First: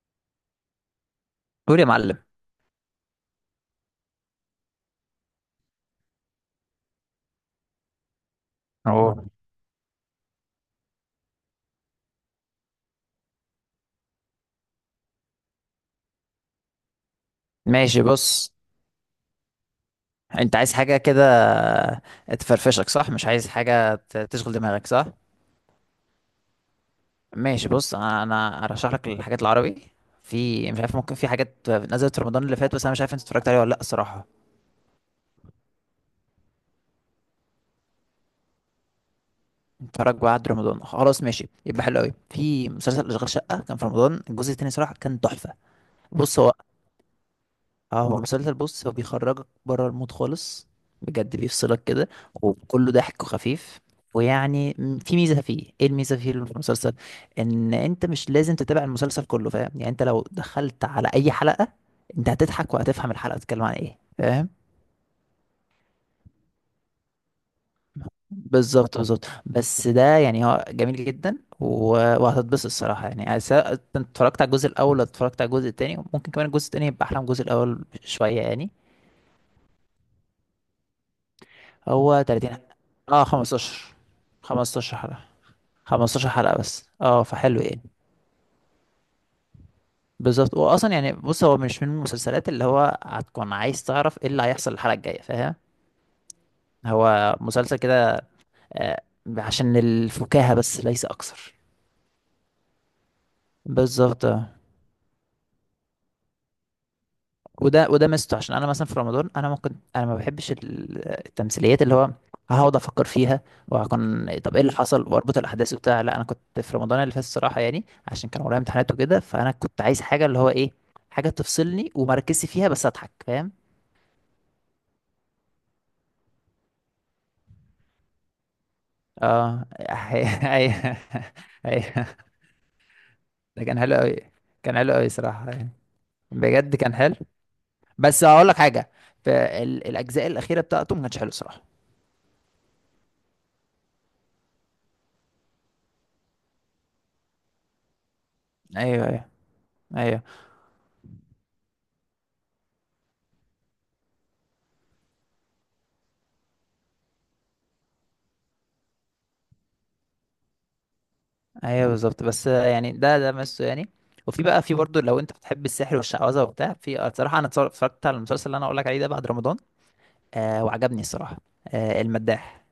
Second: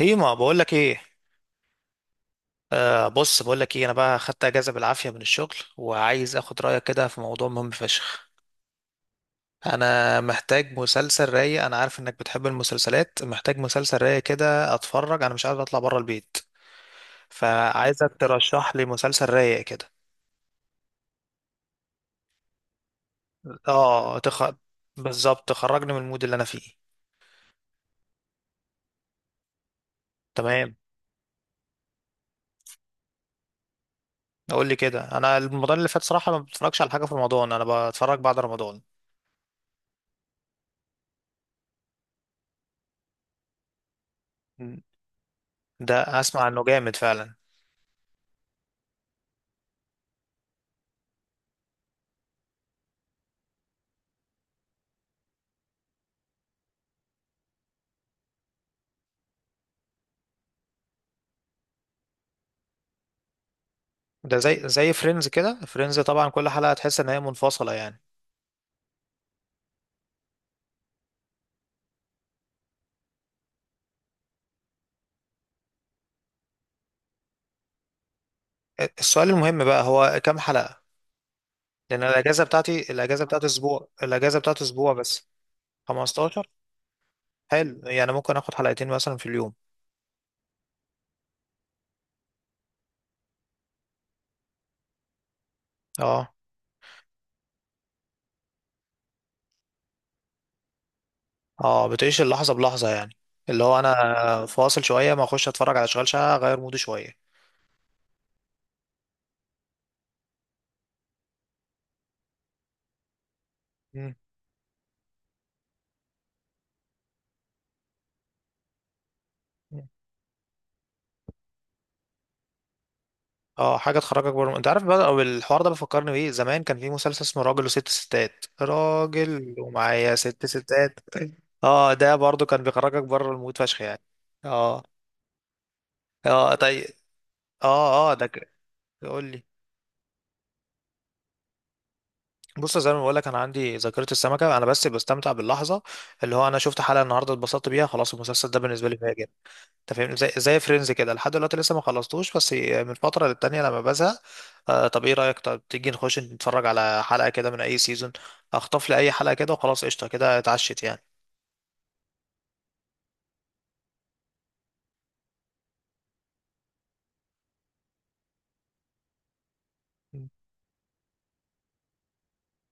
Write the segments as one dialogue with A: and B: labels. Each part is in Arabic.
A: هي ما بقول لك ايه.
B: قول يا معلم.
A: بص بقول لك ايه، انا بقى خدت اجازه بالعافيه من الشغل، وعايز اخد رايك كده في موضوع مهم فشخ.
B: اه.
A: انا محتاج مسلسل رايق، انا عارف انك بتحب المسلسلات، محتاج مسلسل رايق كده اتفرج. انا مش عارف اطلع بره البيت،
B: ماشي،
A: فعايزك
B: بص.
A: ترشح لي مسلسل رايق كده.
B: انت عايز حاجة كده تفرفشك، صح؟ مش عايز حاجة
A: اه تخ...
B: تشغل دماغك، صح؟
A: بالظبط، تخرجني من المود اللي انا فيه.
B: ماشي، بص. انا ارشح لك الحاجات العربي. في
A: تمام،
B: مش عارف، ممكن في حاجات نزلت رمضان اللي فات، بس انا مش عارف انت اتفرجت عليها ولا لا الصراحة.
A: اقول لي كده. انا رمضان اللي فات صراحه ما بتفرجش على حاجه في رمضان، انا بتفرج بعد رمضان.
B: اتفرج بعد رمضان، خلاص ماشي، يبقى حلو قوي. في مسلسل اشغال شقة كان في رمضان، الجزء التاني صراحة كان تحفة.
A: ده
B: بص،
A: اسمع
B: هو
A: انه جامد فعلا.
B: اه هو مسلسل، بص هو بيخرجك بره المود خالص، بجد بيفصلك كده. وكله ضحك وخفيف. ويعني في ميزة فيه، ايه الميزة فيه اللي في المسلسل؟ ان انت مش لازم تتابع المسلسل كله، فاهم؟ يعني انت لو دخلت على اي حلقة، انت هتضحك وهتفهم الحلقة بتتكلم عن ايه،
A: ده
B: فاهم؟
A: زي فريندز كده. فريندز طبعا كل حلقة تحس ان هي منفصلة يعني.
B: بالظبط بالظبط. بس ده يعني هو جميل جدا وهتتبسط الصراحة، يعني يعني سواء انت اتفرجت على الجزء الاول ولا اتفرجت على الجزء التاني، ممكن كمان الجزء التاني يبقى احلى من الجزء الاول شوية يعني.
A: السؤال المهم بقى هو كام حلقة؟ لان
B: هو
A: الاجازة
B: 30.
A: بتاعتي، الاجازة
B: اه،
A: بتاعت
B: 15.
A: اسبوع، الاجازة بتاعت اسبوع
B: 15 حلقة،
A: بس.
B: 15
A: 15.
B: حلقة بس، اه فحلو
A: حلو
B: يعني.
A: يعني، ممكن اخد حلقتين مثلا في اليوم.
B: بالظبط. هو اصلا يعني، بص، هو مش من المسلسلات اللي هو هتكون عايز تعرف ايه اللي هيحصل الحلقة الجاية، فاهم؟
A: اه.
B: هو مسلسل كده، آه، عشان الفكاهة بس ليس اكثر.
A: اه، بتعيش اللحظة بلحظة يعني. اللي هو
B: بالظبط.
A: انا فاصل شوية، ما اخش اتفرج على اشغال شقة، اغير مودي شوية.
B: وده ميزته، عشان انا مثلا في رمضان انا ممكن، انا ما بحبش التمثيليات اللي هو هقعد افكر فيها، وهكون طب ايه اللي حصل واربط الاحداث وبتاع. لا، انا كنت في رمضان اللي فات الصراحه يعني، عشان كان ورايا امتحانات وكده، فانا كنت
A: مم.
B: عايز حاجه اللي هو ايه، حاجه تفصلني وما ركزش فيها بس اضحك، فاهم؟
A: اه، حاجه تخرجك بره، انت عارف بقى. أو الحوار ده بيفكرني بايه؟ زمان كان في مسلسل اسمه راجل وست ستات، راجل
B: اه،
A: ومعايا ست
B: ايوه
A: ستات. اه،
B: ايوه.
A: ده برضو كان بيخرجك بره المود
B: ده
A: فشخ
B: كان حلو
A: يعني.
B: قوي. كان
A: اه.
B: حلو قوي صراحه يعني.
A: اه،
B: بجد
A: طيب.
B: كان حلو.
A: اه اه
B: بس
A: ده
B: هقول
A: ك-
B: لك حاجه،
A: قول
B: في
A: لي.
B: الاجزاء الاخيره بتاعته ما كانتش حلو صراحه.
A: بص، زي ما بقول لك، انا عندي ذاكره السمكه، انا بس بستمتع باللحظه. اللي هو انا شفت حلقه النهارده، اتبسطت بيها خلاص. المسلسل ده بالنسبه لي
B: ايوه،
A: فاجر.
B: ايوه
A: انت فاهمني،
B: ايوه
A: زي فريندز كده، لحد دلوقتي لسه ما خلصتوش، بس من فتره للتانيه لما بزهق. آه، طب ايه رايك؟ طب تيجي نخش نتفرج على حلقه كده من اي سيزون؟ اخطف لي اي حلقه كده وخلاص، قشطه، كده اتعشت يعني.
B: ايوه. بالظبط. بس يعني ده ميزته يعني. وفي بقى، في برضه لو انت بتحب السحر والشعوذه وبتاع، في بصراحه انا اتفرجت على المسلسل اللي انا اقول لك عليه ده بعد رمضان. وعجبني الصراحه. آه، المداح،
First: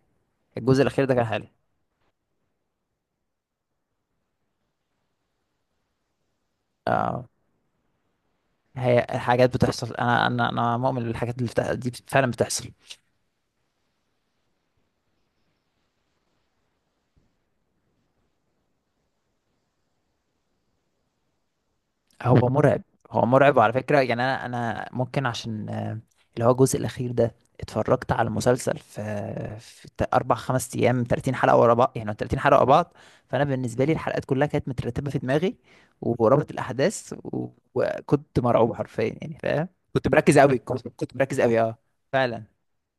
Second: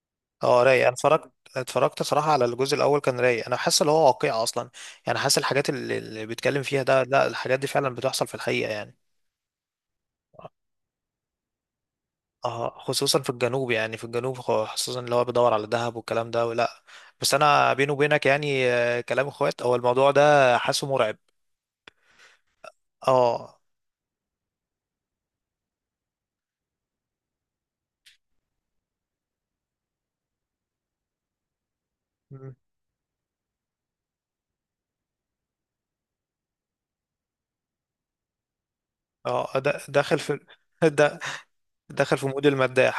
A: اه
B: الجزء
A: رايق، انا
B: الاخير ده كان
A: اتفرجت.
B: حلو.
A: اتفرجت صراحه على الجزء الاول، كان رايق. انا حاسس ان هو واقعي اصلا، يعني حاسس الحاجات اللي بيتكلم فيها ده، لا
B: آه،
A: الحاجات دي فعلا بتحصل في الحقيقه يعني.
B: هي الحاجات بتحصل، انا مؤمن بالحاجات اللي دي فعلا بتحصل.
A: اه، خصوصا في الجنوب يعني، في الجنوب خصوصا اللي هو بيدور على الذهب والكلام ده ولا. بس انا بيني وبينك يعني، كلام اخوات، هو الموضوع ده حاسه مرعب.
B: هو مرعب. هو مرعب،
A: اه.
B: وعلى فكرة يعني أنا ممكن عشان اللي هو الجزء الأخير ده اتفرجت على المسلسل في أربع خمس أيام، 30 حلقة ورا بعض، يعني 30
A: مم.
B: حلقة ورا بعض. فأنا بالنسبة لي الحلقات كلها كانت مترتبة في دماغي، ورابط الأحداث وكنت مرعوب حرفيا يعني،
A: اه
B: فاهم؟ كنت
A: داخل في.
B: مركز أوي، كنت كنت
A: د-
B: مركز أوي، أه.
A: داخل في
B: فعلا.
A: مود المداح.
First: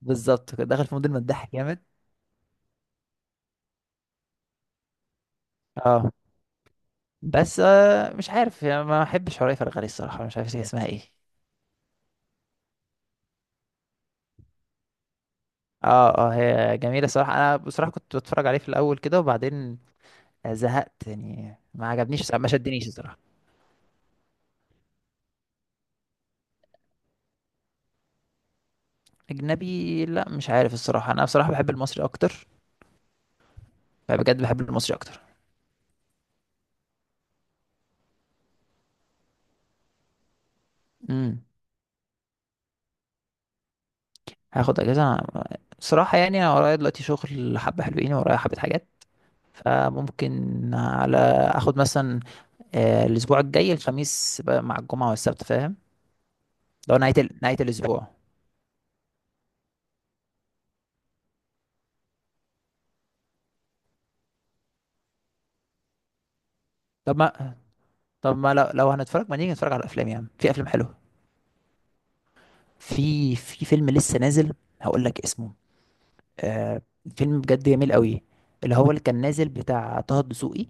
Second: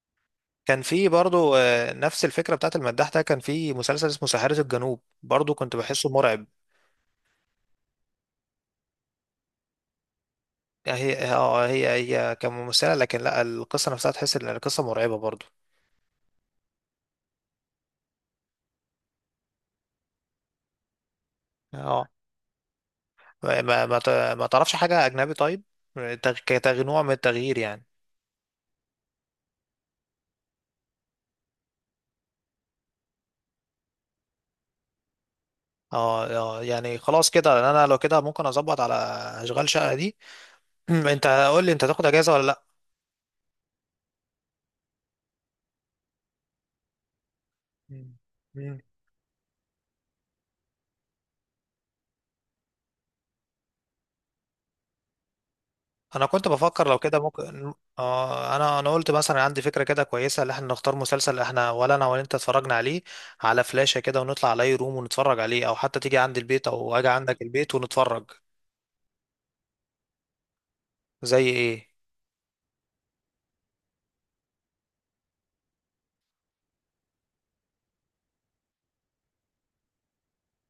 B: بالظبط، كنت
A: كان
B: داخل في مود
A: في
B: المداح
A: برضو
B: جامد.
A: نفس الفكرة بتاعت المداح، ده كان في مسلسل اسمه ساحرة الجنوب، برضو كنت بحسه
B: أه.
A: مرعب.
B: بس مش عارف يعني ما أحبش حرية فرغلي الصراحة، مش عارف هي اسمها
A: يعني
B: إيه.
A: هي اه، هي هي كممثلة، لكن لا، القصة نفسها تحس ان القصة مرعبة برضو.
B: اه اه، هي جميلة صراحة، انا بصراحة كنت بتفرج عليه في الاول كده وبعدين زهقت يعني، ما
A: اه.
B: عجبنيش ما شدنيش الصراحة.
A: ما ما ت- ما تعرفش حاجة أجنبي؟ طيب، نوع من التغيير يعني.
B: اجنبي لا، مش عارف الصراحة، انا بصراحة بحب المصري اكتر. فبجد بحب المصري اكتر.
A: اه. اه يعني خلاص كده، انا لو كده ممكن اظبط على اشغال شقة دي. انت
B: امم
A: قول لي، انت تاخد اجازة ولا لا؟
B: هاخد اجازة، الصراحة يعني انا ورايا دلوقتي شغل حبة حلوين، ورايا حبة
A: مم.
B: حاجات، فممكن على اخد مثلا الاسبوع الجاي الخميس بقى مع الجمعة والسبت، فاهم؟
A: انا كنت بفكر
B: لو
A: لو
B: نهاية
A: كده
B: نهاية
A: ممكن.
B: الاسبوع.
A: آه، انا قلت مثلا، عندي فكره كده كويسه، اللي احنا نختار مسلسل احنا، ولا انا ولا انت اتفرجنا عليه، على فلاشه كده، ونطلع على اي روم ونتفرج عليه. او حتى تيجي عندي البيت، او اجي
B: طب
A: عندك
B: ما،
A: البيت، ونتفرج.
B: لو هنتفرج، ما نيجي نتفرج على الافلام، يعني في افلام حلوة.
A: زي ايه؟
B: في فيلم لسه نازل، هقول لك اسمه، آه فيلم بجد جميل قوي، اللي هو اللي كان نازل بتاع طه الدسوقي،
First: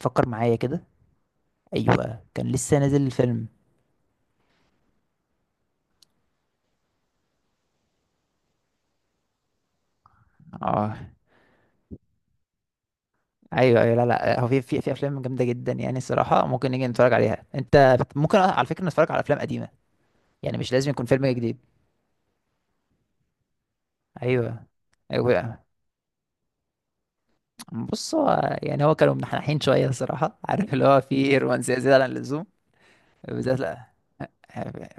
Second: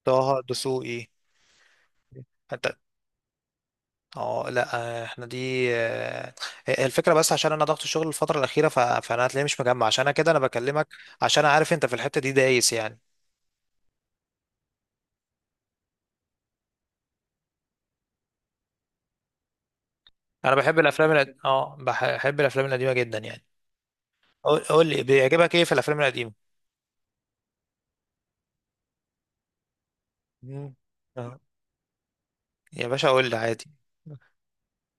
B: فكر
A: طه
B: معايا كده.
A: دسوقي؟
B: ايوه كان
A: انت.
B: لسه نازل الفيلم.
A: اه، لا. آه، احنا دي آه، هي الفكره، بس عشان انا ضغط الشغل الفتره الاخيره فانا هتلاقي مش مجمع، عشان أنا كده انا بكلمك،
B: اه،
A: عشان عارف انت في الحته دي دايس يعني.
B: ايوه ايوه. لا لا، هو في في افلام جامده جدا يعني الصراحه، ممكن نيجي نتفرج عليها. انت ممكن على فكره نتفرج على افلام قديمه،
A: انا
B: يعني مش
A: بحب
B: لازم يكون
A: الافلام
B: فيلم
A: القد...
B: جديد.
A: اه، بحب الافلام القديمه جدا يعني.
B: ايوه
A: قول لي، بيعجبك ايه
B: ايوه.
A: في الافلام القديمه؟
B: بص، هو يعني هو كانوا منحنحين شويه الصراحه،
A: مم.
B: عارف اللي هو في
A: اه.
B: رومانسيه زياده عن اللزوم.
A: يا باشا قول لي
B: بالذات
A: عادي.
B: لا.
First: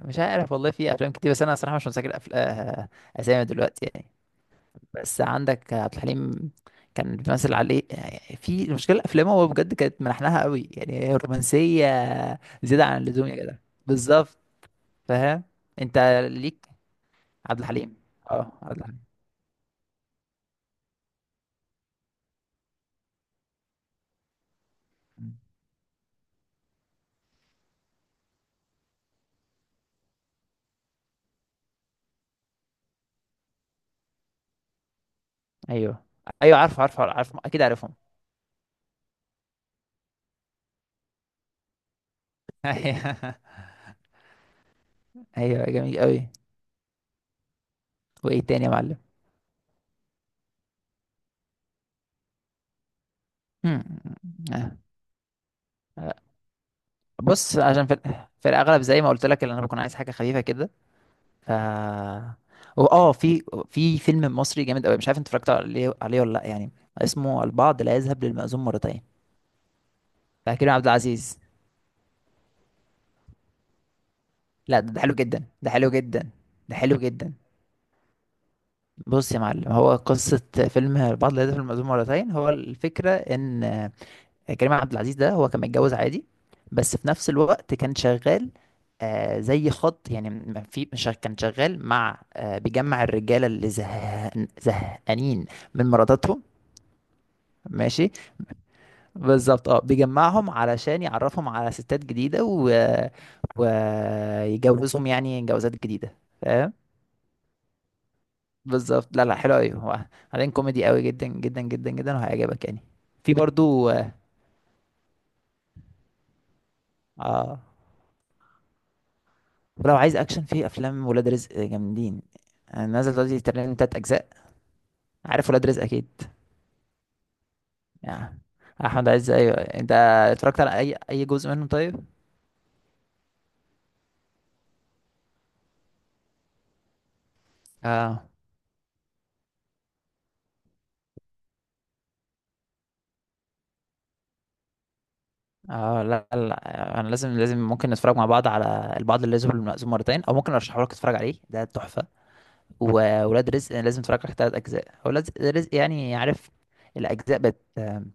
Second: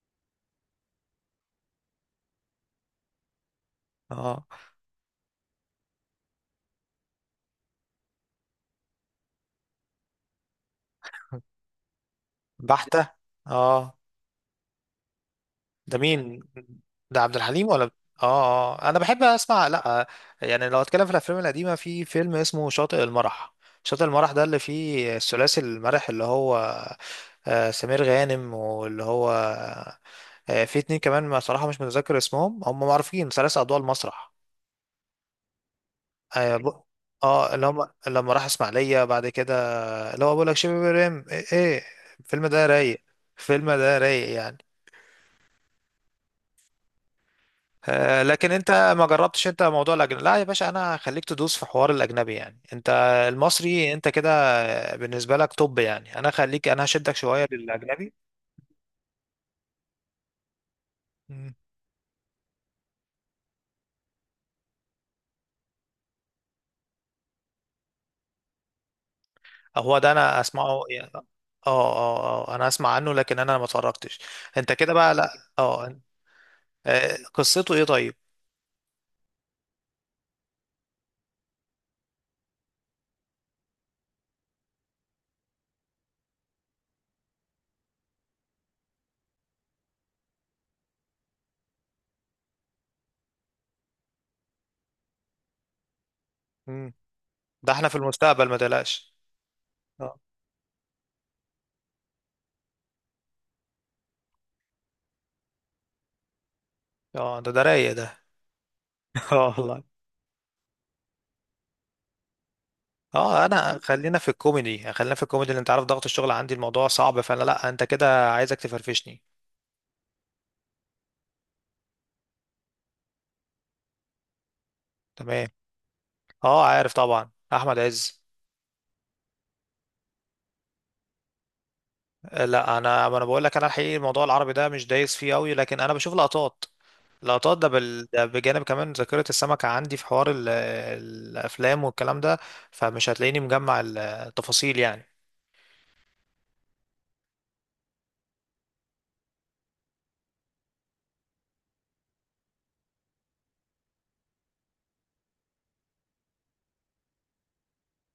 B: مش عارف والله، في افلام كتير، بس انا صراحه مش متذكر أفل... آه، اسامي دلوقتي يعني.
A: اه
B: بس عندك عبد الحليم، كان بيمثل عليه يعني، في المشكله الافلام هو بجد كانت ملحنها قوي يعني، هي رومانسيه زياده عن
A: بحتة.
B: اللزوم يا جدع.
A: اه،
B: بالظبط، فاهم؟
A: ده
B: انت
A: مين؟
B: ليك
A: ده عبد
B: عبد
A: الحليم ولا؟
B: الحليم. اه،
A: اه
B: عبد
A: اه، انا
B: الحليم.
A: بحب اسمع، لا يعني. لو اتكلم في الافلام القديمه، في فيلم اسمه شاطئ المرح. شاطئ المرح ده اللي فيه الثلاثي المرح اللي هو سمير غانم، واللي هو في اتنين كمان، ما صراحه مش متذكر اسمهم، هم معروفين، ثلاث اضواء المسرح.
B: ايوه،
A: اه
B: ايوه عارف
A: ب-
B: عارف عارف، اكيد
A: اللي هم
B: عارفهم.
A: لما راح اسماعيليه بعد كده. لو بقول لك شيبي وريم ايه إيه، الفيلم ده رايق؟ الفيلم ده رايق يعني.
B: ايوه جميل قوي.
A: آه،
B: وايه
A: لكن
B: تاني يا
A: انت
B: معلم؟
A: ما جربتش انت موضوع الاجنبي. لا يا باشا، انا هخليك تدوس في حوار الاجنبي يعني. انت
B: مم.
A: المصري، انت كده بالنسبه لك توب
B: آه.
A: يعني، انا خليك، انا هشدك شويه
B: بص عشان
A: للاجنبي.
B: في الاغلب زي ما قلت لك، اللي انا بكون عايز حاجه خفيفه كده، ف
A: مم.
B: و- اه في في فيلم مصري جامد قوي، مش عارف انت اتفرجت عليه ولا لا يعني، اسمه البعض لا يذهب للمأذون مرتين،
A: هو ده انا
B: بتاع كريم
A: اسمعه
B: عبد
A: يعني، اه
B: العزيز.
A: اه. اه، انا اسمع عنه، لكن انا ما اتفرجتش. انت
B: لا،
A: كده
B: ده حلو
A: بقى؟ لا.
B: جدا، ده حلو
A: اه،
B: جدا، ده حلو جدا.
A: قصته ايه طيب؟
B: بص يا معلم، هو قصة فيلم البعض لا يذهب للمأذون مرتين، هو الفكرة إن كريم عبد العزيز ده هو كان متجوز عادي، بس في نفس الوقت كان شغال، زي خط يعني، م- في مش- كان شغال مع بيجمع الرجاله اللي زهقانين من مراتاتهم.
A: مم. ده احنا في
B: ماشي.
A: المستقبل، ما تقلقش.
B: بالظبط، اه
A: اه.
B: بيجمعهم علشان يعرفهم على ستات جديده ويجوزهم يعني جوازات جديده، فاهم؟
A: اه ده ده رايق ده.
B: بالظبط، لا لا حلو
A: اه
B: قوي
A: والله.
B: هو. بعدين كوميدي قوي جدا جدا جدا جدا، وهيعجبك يعني. في
A: اه، انا
B: برضو
A: خلينا في الكوميدي، خلينا في الكوميدي، اللي انت عارف ضغط الشغل عندي، الموضوع صعب، فانا
B: اه،
A: لا، انت كده عايزك تفرفشني.
B: ولو عايز اكشن، في افلام ولاد رزق جامدين. أنا نازل دلوقتي تقريبا تلات اجزاء.
A: تمام.
B: عارف ولاد رزق اكيد
A: اه، عارف طبعا، احمد عز.
B: يعني، احمد عز. ايوه، انت اتفرجت على اي جزء منه طيب؟
A: لا، انا ما انا بقول لك، انا الحقيقي الموضوع العربي ده مش دايس فيه قوي، لكن انا بشوف لقطات. لقطات ده، ده
B: اه
A: بجانب كمان ذاكرة السمكة عندي في حوار الافلام والكلام ده، فمش هتلاقيني مجمع التفاصيل يعني.
B: اه، لا لا، انا لازم، لازم ممكن نتفرج مع بعض على البعض اللي لازم المأزوم مرتين، او ممكن ارشحه لك تتفرج عليه، ده تحفه. وولاد رزق أنا لازم تتفرج على تلات اجزاء ولاد رزق، يعني عارف الاجزاء بت آم،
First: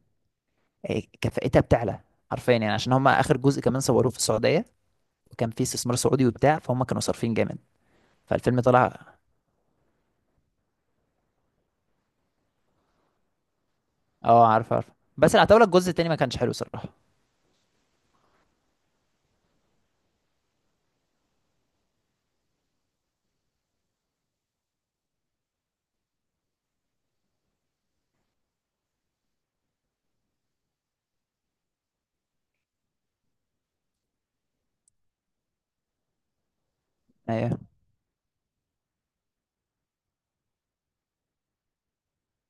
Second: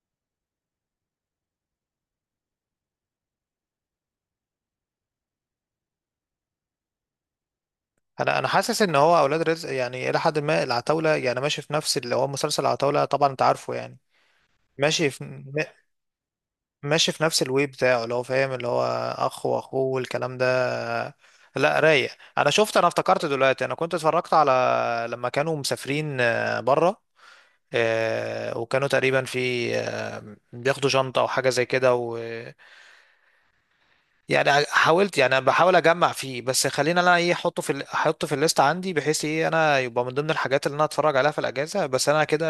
B: إيه، كفاءتها بتعلى حرفيا يعني، عشان هم اخر جزء كمان صوروه في السعوديه، وكان في استثمار سعودي وبتاع، فهم كانوا صارفين جامد،
A: انا
B: فالفيلم
A: حاسس ان
B: طلع.
A: هو اولاد رزق يعني، الى حد ما العتاولة يعني، ماشي في نفس اللي هو مسلسل العتاولة طبعا، انت عارفه يعني.
B: اه عارف عارف.
A: ماشي في
B: بس العتاولة الجزء التاني ما كانش حلو صراحة.
A: ماشي في نفس الوي بتاعه، اللي هو فاهم، اللي هو اخ واخوه والكلام ده. لا رايق. انا شفت، انا افتكرت دلوقتي، انا كنت اتفرجت على لما كانوا مسافرين بره، وكانوا تقريبا في بياخدوا شنطة او حاجة زي كده، و يعني حاولت يعني، أنا بحاول اجمع فيه، بس خلينا، انا ايه،
B: ايوه.
A: احطه في احطه في الليست عندي، بحيث ايه، انا يبقى من ضمن الحاجات اللي انا اتفرج عليها في الاجازة، بس انا كده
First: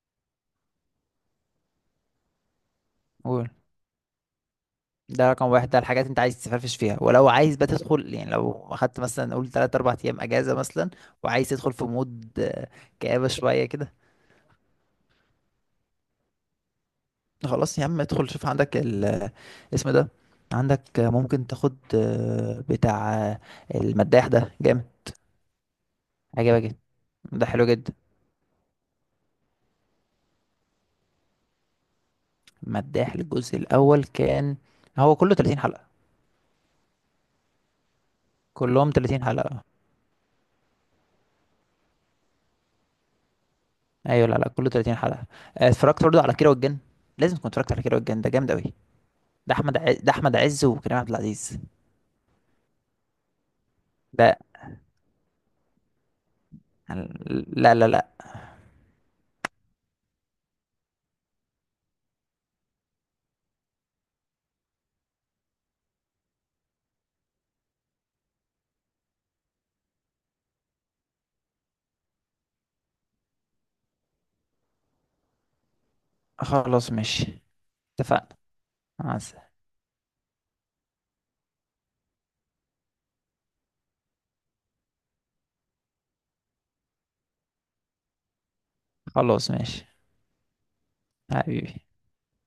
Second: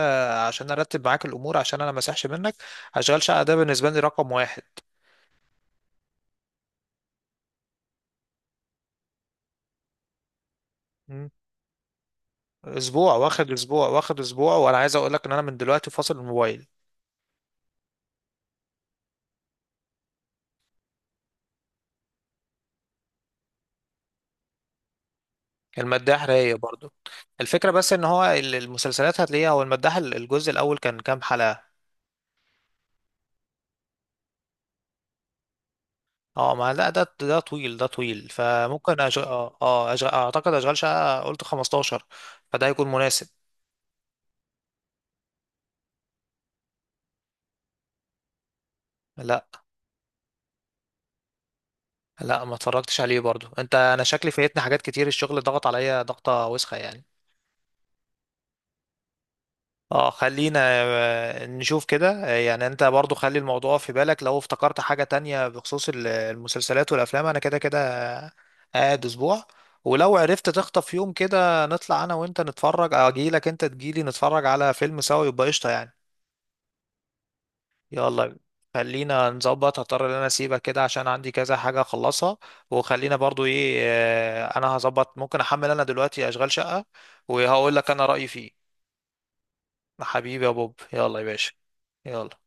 A: عشان ارتب معاك الامور، عشان انا ما اسحش منك. هشغل شقة
B: قول،
A: ده بالنسبة لي رقم واحد.
B: ده رقم واحد، ده الحاجات انت عايز تفرفش فيها. ولو عايز بقى تدخل، يعني لو اخدت مثلا، قول تلات اربع ايام اجازة مثلا، وعايز تدخل في مود
A: اسبوع،
B: كآبة
A: واخد
B: شوية
A: اسبوع،
B: كده،
A: واخد اسبوع، وانا عايز اقول لك ان انا من دلوقتي فاصل الموبايل.
B: خلاص يا عم، ادخل شوف عندك ال اسمه ده عندك، ممكن تاخد، آه، بتاع آه، المداح ده جامد،
A: المداح رايق
B: عجبك جدا،
A: برضو.
B: ده حلو
A: الفكره بس،
B: جدا.
A: ان هو المسلسلات هتلاقيها، هو المداح الجزء الاول كان كام حلقه؟
B: المداح الجزء الاول كان، هو كله 30 حلقة،
A: اه، ما لا ده ده طويل، ده طويل،
B: كلهم
A: فممكن أش...
B: 30
A: اه
B: حلقة.
A: آه، أشغ... اعتقد اشغال شقه، قلت 15، فده هيكون مناسب.
B: ايوه، لا لا كله 30 حلقه. اتفرجت برضه على كيرة والجن، لازم تكون اتفرجت على كيرة والجن، ده جامد قوي.
A: لا،
B: ده ده احمد عز وكريم عبد العزيز.
A: لا ما اتفرجتش عليه برضو، انت انا شكلي
B: لا
A: فايتني حاجات كتير، الشغل ضغط عليا ضغطه وسخه يعني.
B: لا لا لا.
A: اه، خلينا نشوف كده. يعني انت برضو خلي الموضوع في بالك، لو افتكرت حاجة تانية بخصوص المسلسلات والافلام، انا كده كده قاعد اسبوع. ولو عرفت تخطف يوم كده، نطلع انا وانت نتفرج، اجيلك، انت تجيلي، نتفرج على فيلم سوا، يبقى قشطة يعني.
B: خلاص ماشي. اتفقنا.
A: يلا. خلينا
B: عسل.
A: نظبط، هضطر ان انا اسيبك كده، عشان عندي كذا حاجة اخلصها. وخلينا برضو ايه، انا هظبط، ممكن احمل انا دلوقتي اشغال شقة، وهقول لك انا رأيي فيه.
B: خلاص ماشي.
A: حبيبي يا بوب، يلا يا باشا.
B: حبيبي.
A: يلا.